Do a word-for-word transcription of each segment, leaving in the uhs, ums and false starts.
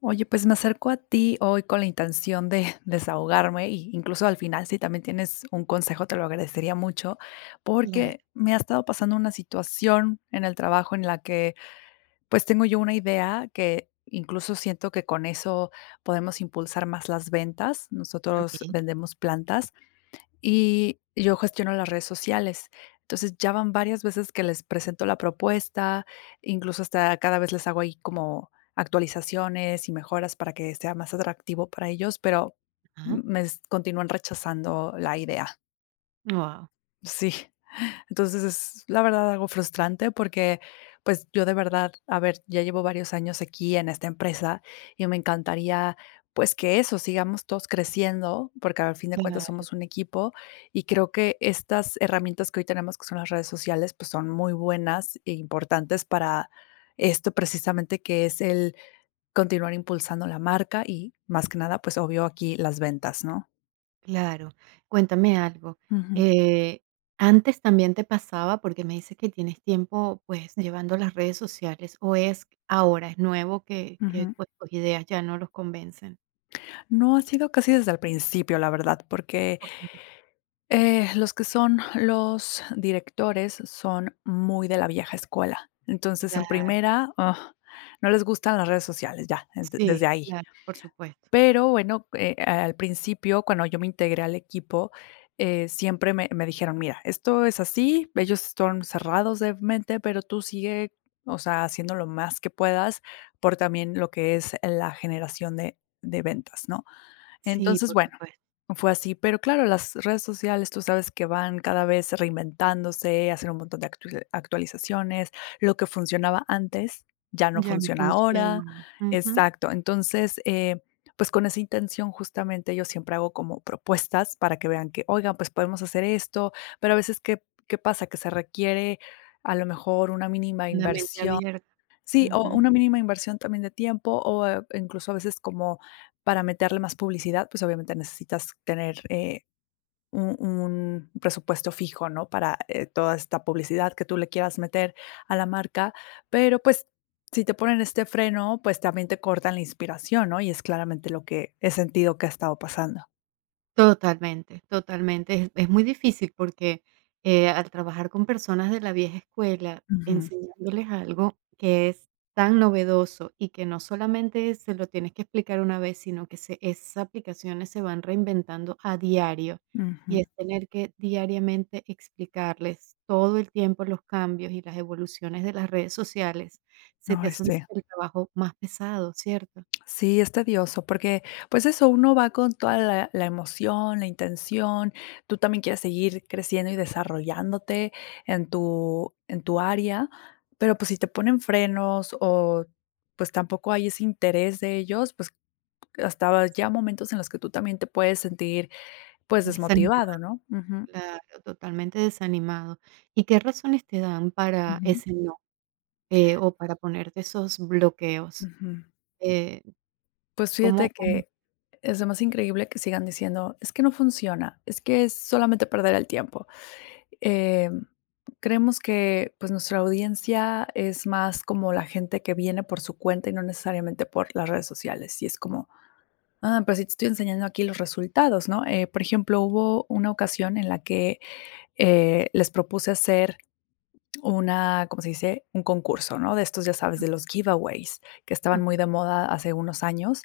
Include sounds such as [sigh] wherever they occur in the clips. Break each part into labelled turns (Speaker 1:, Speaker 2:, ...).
Speaker 1: Oye, pues me acerco a ti hoy con la intención de [laughs] desahogarme y incluso al final, si también tienes un consejo, te lo agradecería mucho,
Speaker 2: Claro,
Speaker 1: porque me ha estado pasando una situación en el trabajo en la que pues tengo yo una idea que incluso siento que con eso podemos impulsar más las ventas. Nosotros
Speaker 2: okey,
Speaker 1: vendemos plantas y yo gestiono las redes sociales. Entonces, ya van varias veces que les presento la propuesta, incluso hasta cada vez les hago ahí como actualizaciones y mejoras para que sea más atractivo para ellos, pero
Speaker 2: ajá.
Speaker 1: me s- continúan rechazando la idea.
Speaker 2: Guau.
Speaker 1: Sí. Entonces, es la verdad algo frustrante porque, pues, yo de verdad, a ver, ya llevo varios años aquí en esta empresa y me encantaría, pues, que eso, sigamos todos creciendo, porque al fin de cuentas
Speaker 2: Claro,
Speaker 1: somos un equipo y creo que estas herramientas que hoy tenemos, que son las redes sociales, pues, son muy buenas e importantes para esto precisamente que es el continuar impulsando la marca y más que nada, pues, obvio aquí las ventas, ¿no?
Speaker 2: claro. Cuéntame algo,
Speaker 1: Ujú,
Speaker 2: eh, ¿antes también te pasaba? Porque me dices que tienes tiempo, pues, llevando las redes sociales, ¿o es ahora, es nuevo que que,
Speaker 1: ujú.
Speaker 2: pues, tus ideas ya no los convencen?
Speaker 1: No, ha sido casi desde el principio, la verdad, porque
Speaker 2: Okey,
Speaker 1: Eh, los que son los directores son muy de la vieja escuela. Entonces, en
Speaker 2: claro.
Speaker 1: primera, ah, no les gustan las redes sociales, ya, de
Speaker 2: Sí,
Speaker 1: desde ahí.
Speaker 2: claro, por supuesto.
Speaker 1: Pero bueno, eh, al principio, cuando yo me integré al equipo, eh, siempre me me dijeron: "Mira, esto es así, ellos son cerrados de mente, pero tú sigue, o sea, haciendo lo más que puedas por también lo que es la generación de de ventas", ¿no?
Speaker 2: Sí,
Speaker 1: Entonces,
Speaker 2: por
Speaker 1: bueno,
Speaker 2: supuesto.
Speaker 1: fue así, pero claro, las redes sociales, tú sabes que van cada vez reinventándose, hacen un montón de actua- actualizaciones, lo que funcionaba antes ya no
Speaker 2: Ya no
Speaker 1: funciona
Speaker 2: funciona.
Speaker 1: ahora,
Speaker 2: Ujú.
Speaker 1: exacto. Entonces, eh, pues con esa intención justamente yo siempre hago como propuestas para que vean que, oigan, pues podemos hacer esto, pero a veces, ¿qué, qué pasa? Que se requiere a lo mejor una mínima
Speaker 2: Una mente
Speaker 1: inversión.
Speaker 2: abierta.
Speaker 1: Sí, o
Speaker 2: Ujú.
Speaker 1: una mínima inversión también de tiempo, o, eh, incluso a veces como para meterle más publicidad, pues, obviamente necesitas tener, eh, un un presupuesto fijo, ¿no? Para, eh, toda esta publicidad que tú le quieras meter a la marca, pero, pues, si te ponen este freno, pues, también te cortan la inspiración, ¿no? Y es claramente lo que he sentido que ha estado pasando.
Speaker 2: Totalmente, totalmente. Es es muy difícil porque, eh, al trabajar con personas de la vieja escuela,
Speaker 1: Ujú,
Speaker 2: enseñándoles algo que es tan novedoso y que no solamente se lo tienes que explicar una vez, sino que se esas aplicaciones se van reinventando a diario, y
Speaker 1: ujú.
Speaker 2: es tener que diariamente explicarles todo el tiempo los cambios y las evoluciones de las redes sociales, se te
Speaker 1: Ay,
Speaker 2: hace un-
Speaker 1: sí.
Speaker 2: el trabajo más pesado, ¿cierto?
Speaker 1: Sí, es tedioso porque, pues eso, uno va con toda la, la emoción, la intención, tú también quieres seguir creciendo y desarrollándote en tu, en tu área, pero pues si te ponen frenos o pues tampoco hay ese interés de ellos, pues hasta ya momentos en los que tú también te puedes sentir pues desmotivado, ¿no? Ujú,
Speaker 2: Claro, totalmente desanimado. ¿Y qué razones te dan para
Speaker 1: ujú,
Speaker 2: ese no, eh, o para ponerte esos bloqueos?
Speaker 1: ujú.
Speaker 2: Eh,
Speaker 1: Pues
Speaker 2: ¿cómo,
Speaker 1: fíjate
Speaker 2: cómo?
Speaker 1: que es lo más increíble que sigan diciendo, es que no funciona, es que es solamente perder el tiempo. Eh, creemos que, pues, nuestra audiencia es más como la gente que viene por su cuenta y no necesariamente por las redes sociales. Y es como, ah, pero sí te estoy enseñando aquí los resultados, ¿no? Eh, por ejemplo, hubo una ocasión en la que, eh, les propuse hacer una, ¿cómo se dice? Un concurso, ¿no? De estos, ya sabes, de los giveaways, que
Speaker 2: Ah,
Speaker 1: estaban muy
Speaker 2: okey,
Speaker 1: de moda hace unos años,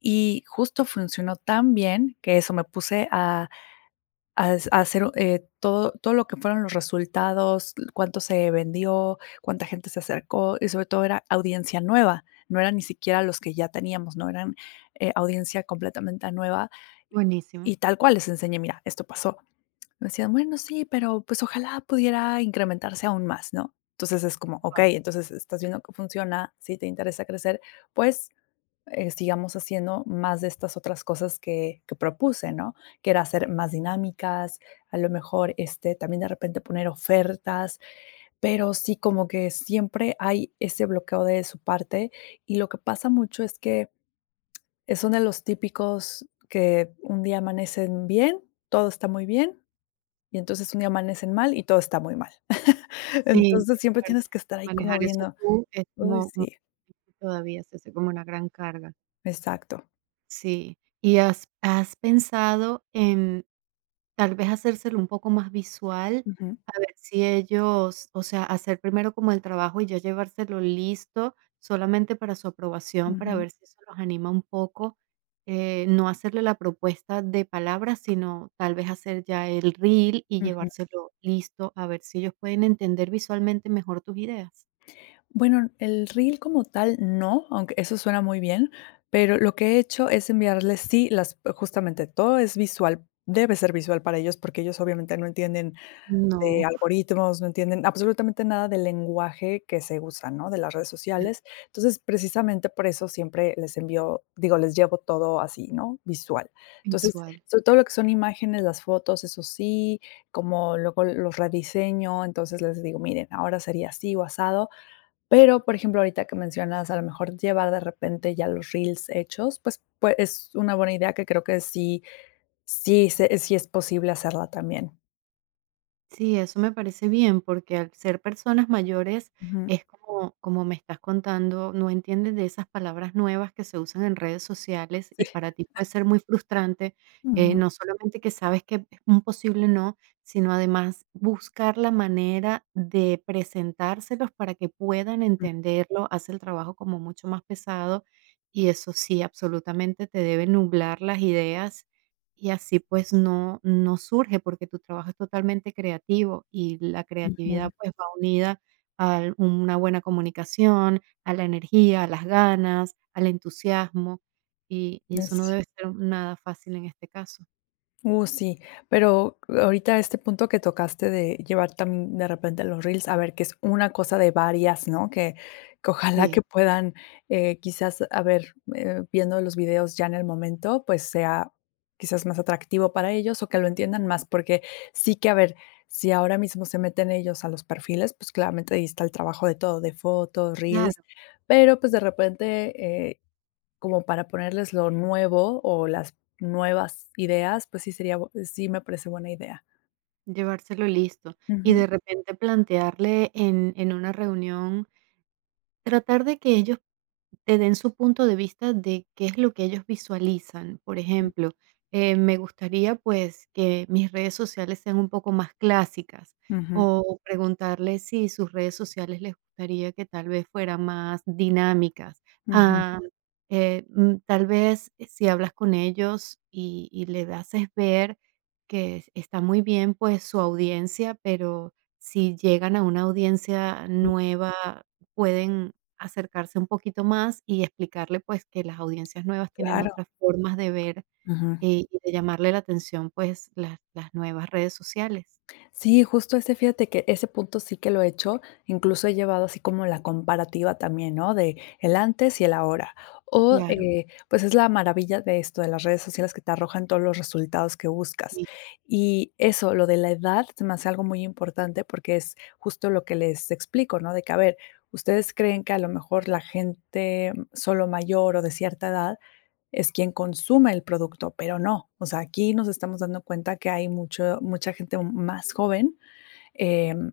Speaker 1: y justo funcionó tan bien que eso, me puse a a a hacer, eh, todo todo lo que fueron los resultados, cuánto se vendió, cuánta gente se acercó y sobre todo era audiencia nueva, no eran ni siquiera los que ya teníamos, no eran, eh, audiencia completamente nueva
Speaker 2: buenísimo.
Speaker 1: y tal cual les enseñé: "Mira, esto pasó". Me decían: "Bueno, sí, pero, pues, ojalá pudiera incrementarse aún más", ¿no? Entonces es como,
Speaker 2: Guau.
Speaker 1: okey, entonces estás viendo que funciona, si te interesa crecer, pues, eh, sigamos haciendo más de estas otras cosas que, que propuse, ¿no? Que era hacer más dinámicas, a lo mejor este, también de repente poner ofertas, pero sí como que siempre hay ese bloqueo de su parte y lo que pasa mucho es que son de los típicos que un día amanecen bien, todo está muy bien. Y entonces un día amanecen mal y todo está muy mal. [laughs]
Speaker 2: Sí,
Speaker 1: Entonces
Speaker 2: qué
Speaker 1: siempre tienes
Speaker 2: fuerte.
Speaker 1: que estar ahí como
Speaker 2: Manejar eso
Speaker 1: viendo,
Speaker 2: tú es
Speaker 1: uy,
Speaker 2: como mm,
Speaker 1: sí,
Speaker 2: todavía se hace como una gran carga.
Speaker 1: exacto.
Speaker 2: Sí. ¿Y has has pensado en tal vez hacérselo un poco más visual,
Speaker 1: Ujú,
Speaker 2: a ver si ellos, o sea, hacer primero como el trabajo y ya llevárselo listo solamente para su aprobación, para
Speaker 1: ujú,
Speaker 2: ver si eso los anima un poco. Eh, no hacerle la propuesta de palabras, sino tal vez hacer ya el reel y
Speaker 1: ujú.
Speaker 2: llevárselo listo, a ver si ellos pueden entender visualmente mejor tus ideas.
Speaker 1: Bueno, el reel como tal no, aunque eso suena muy bien, pero lo que he hecho es enviarles, sí, las justamente todo es visual, debe ser visual para ellos, porque ellos obviamente no entienden de
Speaker 2: No,
Speaker 1: algoritmos, no entienden absolutamente nada del lenguaje que se usa, ¿no? De las redes
Speaker 2: claro,
Speaker 1: sociales. Entonces, precisamente por eso siempre les envío, digo, les llevo todo así, ¿no? Visual. Entonces,
Speaker 2: visual.
Speaker 1: sobre todo lo que son imágenes, las fotos, eso sí, como luego los rediseño, entonces les digo, miren, ahora sería así o asado, pero, por ejemplo, ahorita que mencionas, a lo mejor llevar de repente ya los reels hechos, pues, pues es una buena idea que creo que sí, sí, se sí es posible hacerla también.
Speaker 2: Sí, eso me parece bien, porque al ser personas mayores
Speaker 1: Ujú.
Speaker 2: es como, como me estás contando, no entienden de esas palabras nuevas que se usan en redes sociales y
Speaker 1: Sí.
Speaker 2: para ti puede ser muy frustrante, eh,
Speaker 1: Ujú,
Speaker 2: no solamente que sabes que es un posible no, sino además buscar la manera de presentárselos para que puedan
Speaker 1: ujú.
Speaker 2: entenderlo, hace el trabajo como mucho más pesado y eso sí, absolutamente te debe nublar las ideas y así, pues, no no surge, porque tu trabajo es totalmente creativo, y la
Speaker 1: Ujú.
Speaker 2: creatividad, pues, va unida a una buena comunicación, a la energía, a las ganas, al entusiasmo, y y eso no
Speaker 1: Es
Speaker 2: debe ser nada fácil en este caso.
Speaker 1: Uh, sí, pero ahorita este punto que tocaste de llevar también de repente los reels, a ver, que es una cosa de varias, ¿no? Que, que ojalá
Speaker 2: Sí,
Speaker 1: que puedan, eh, quizás, a ver, eh, viendo los videos ya en el momento, pues sea quizás más atractivo para ellos o que lo entiendan más, porque sí que, a ver, si ahora mismo se meten ellos a los perfiles, pues claramente ahí está el trabajo de todo, de fotos, reels,
Speaker 2: claro,
Speaker 1: pero pues de repente, eh, como para ponerles lo nuevo o las nuevas ideas, pues sí sería bu sí me parece buena idea.
Speaker 2: llevárselo listo. Y
Speaker 1: Ujú.
Speaker 2: de repente plantearle en en una reunión. Tratar de que ellos te den su punto de vista de qué es lo que ellos visualizan. Por ejemplo, eh, me gustaría pues que mis redes sociales sean un poco más clásicas
Speaker 1: Ujú.
Speaker 2: o preguntarles si sus redes sociales les gustaría que tal vez fueran más dinámicas.
Speaker 1: Ujú.
Speaker 2: Ah, eh, mm, tal vez eh, si hablas con ellos y, y le haces ver que está muy bien pues su audiencia, pero si llegan a una audiencia
Speaker 1: Mm,
Speaker 2: nueva pueden acercarse un poquito más y explicarle, pues, que las audiencias nuevas tienen
Speaker 1: claro.
Speaker 2: otras formas de ver,
Speaker 1: Ujú.
Speaker 2: eh, y de llamarle la atención, pues, las las nuevas redes sociales.
Speaker 1: Sí, justo ese, fíjate que ese punto sí que lo he hecho, incluso he llevado así como la comparativa también, ¿no? De el antes y el ahora. O,
Speaker 2: Claro,
Speaker 1: eh, pues, es la maravilla de esto, de las redes sociales que te arrojan todos los resultados que buscas.
Speaker 2: sí.
Speaker 1: Y eso, lo de la edad, se me hace algo muy importante porque es justo lo que les explico, ¿no? De que, a ver, ustedes creen que a lo mejor la gente solo mayor o de cierta edad es quien consume el producto, pero no. O sea, aquí nos estamos dando cuenta que hay mucho mucha gente más joven, em,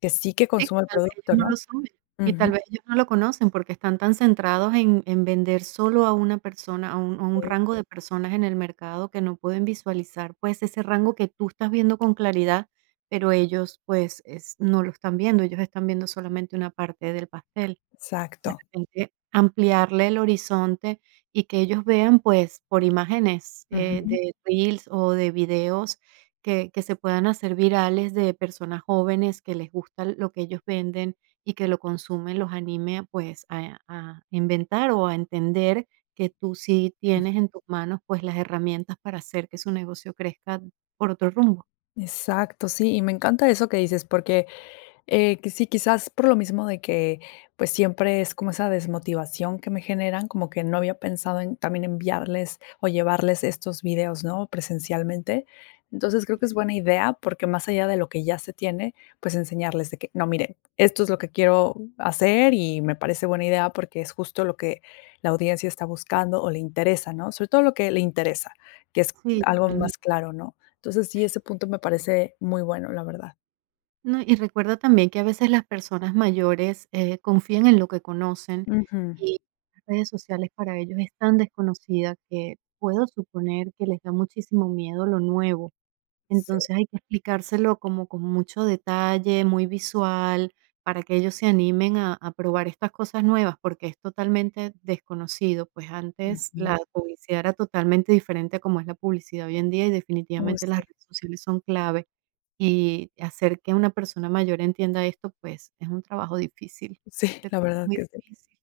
Speaker 1: que sí que
Speaker 2: Sí, que
Speaker 1: consume el
Speaker 2: tal vez ellos
Speaker 1: producto,
Speaker 2: no
Speaker 1: ¿no?
Speaker 2: lo saben, y
Speaker 1: Ujú,
Speaker 2: tal vez ellos no lo conocen porque están tan centrados en en vender solo a una persona, a un a un
Speaker 1: sí,
Speaker 2: rango de personas en el mercado que no pueden visualizar, pues, ese rango que tú estás viendo con claridad, pero ellos, pues, es no lo están viendo, ellos están viendo solamente una parte del pastel.
Speaker 1: exacto.
Speaker 2: Repente ampliarle el horizonte y que ellos vean, pues, por imágenes, eh,
Speaker 1: Ujú,
Speaker 2: de reels o de videos que que se puedan hacer virales de personas jóvenes que les gusta lo que ellos venden y que lo consumen, los anime, pues, a a inventar o a entender que tú sí
Speaker 1: mm,
Speaker 2: tienes en tus manos, pues, las herramientas para hacer que su negocio crezca por otro rumbo.
Speaker 1: exacto, sí, y me encanta eso que dices, porque Eh, que sí, quizás por lo mismo de que, pues, siempre es como esa desmotivación que me generan, como que no había pensado en también enviarles o llevarles estos videos, ¿no?, presencialmente. Entonces, creo que es buena idea, porque más allá de lo que ya se tiene, pues, enseñarles de que: "No, miren, esto es lo que quiero hacer y me parece buena idea", porque es justo lo que la audiencia está buscando o le interesa, ¿no? Sobre todo lo que le interesa, que es
Speaker 2: Sí,
Speaker 1: algo
Speaker 2: totalmente.
Speaker 1: más claro, ¿no? Entonces, sí, ese punto me parece muy bueno, la verdad.
Speaker 2: No, y recuerda también que a veces las personas mayores, eh, confían en lo que conocen
Speaker 1: Ujú.
Speaker 2: y las redes sociales para ellos es tan desconocida que puedo suponer que les da muchísimo miedo lo nuevo.
Speaker 1: Sí.
Speaker 2: Entonces hay que explicárselo como con mucho detalle, muy visual, para que ellos se animen a, a probar estas cosas nuevas, porque es totalmente desconocido. Pues antes
Speaker 1: Ujú.
Speaker 2: la publicidad era totalmente diferente a como es la publicidad hoy en día y
Speaker 1: Uy,
Speaker 2: definitivamente
Speaker 1: sí,
Speaker 2: las redes sociales son clave. Y hacer que una persona mayor entienda esto, pues es un trabajo difícil,
Speaker 1: sí,
Speaker 2: de-
Speaker 1: la verdad
Speaker 2: muy
Speaker 1: que sí.
Speaker 2: difícil.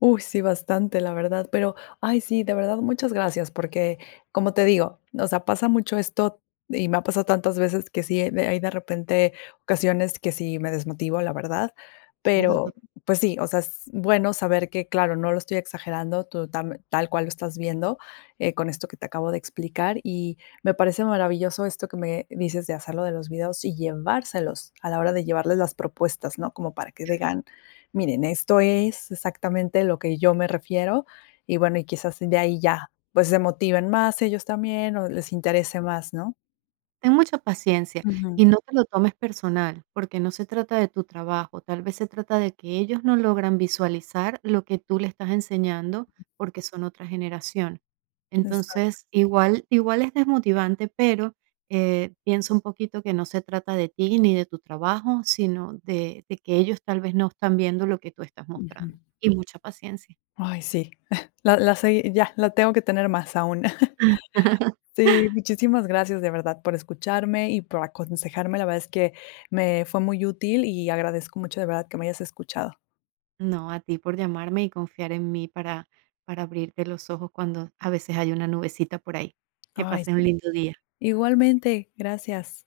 Speaker 1: Uy, sí, bastante, la verdad, pero, ay, sí, de verdad, muchas gracias, porque como te digo, o sea, pasa mucho esto y me ha pasado tantas veces que sí, eh, de- hay de repente ocasiones que sí me desmotivo, la verdad, pero
Speaker 2: Claro,
Speaker 1: pues sí, o sea, es bueno saber que, claro, no lo estoy exagerando, tú tam- tal cual lo estás viendo eh, con esto que te acabo de explicar y me parece maravilloso esto que me dices de hacerlo de los videos y llevárselos a la hora de llevarles las propuestas, ¿no? Como para que digan, miren, esto es exactamente lo que yo me refiero y bueno, y quizás de ahí ya, pues se motiven más ellos también o les interese más, ¿no?
Speaker 2: ten mucha paciencia
Speaker 1: Ujú.
Speaker 2: y no te lo tomes personal, porque no se trata de tu trabajo, tal vez se trata de que ellos no logran visualizar lo que tú le estás enseñando porque son otra generación.
Speaker 1: Exacto.
Speaker 2: Entonces, igual, igual es desmotivante, pero eh, piensa un poquito que no se trata de ti ni de tu trabajo, sino de, de que ellos tal vez no están viendo lo que tú estás
Speaker 1: Ujú.
Speaker 2: mostrando. Y mucha paciencia.
Speaker 1: Ay, sí, [laughs] la la segui ya, la tengo que tener más aún. [laughs] Sí, muchísimas gracias de verdad por escucharme y por aconsejarme. La verdad es que me fue muy útil y agradezco mucho de verdad que me hayas escuchado.
Speaker 2: No, a ti por llamarme y confiar en mí para para abrirte los ojos cuando a veces hay una nubecita por ahí. Que
Speaker 1: Ay,
Speaker 2: pases un
Speaker 1: sí.
Speaker 2: lindo día.
Speaker 1: Igualmente, gracias.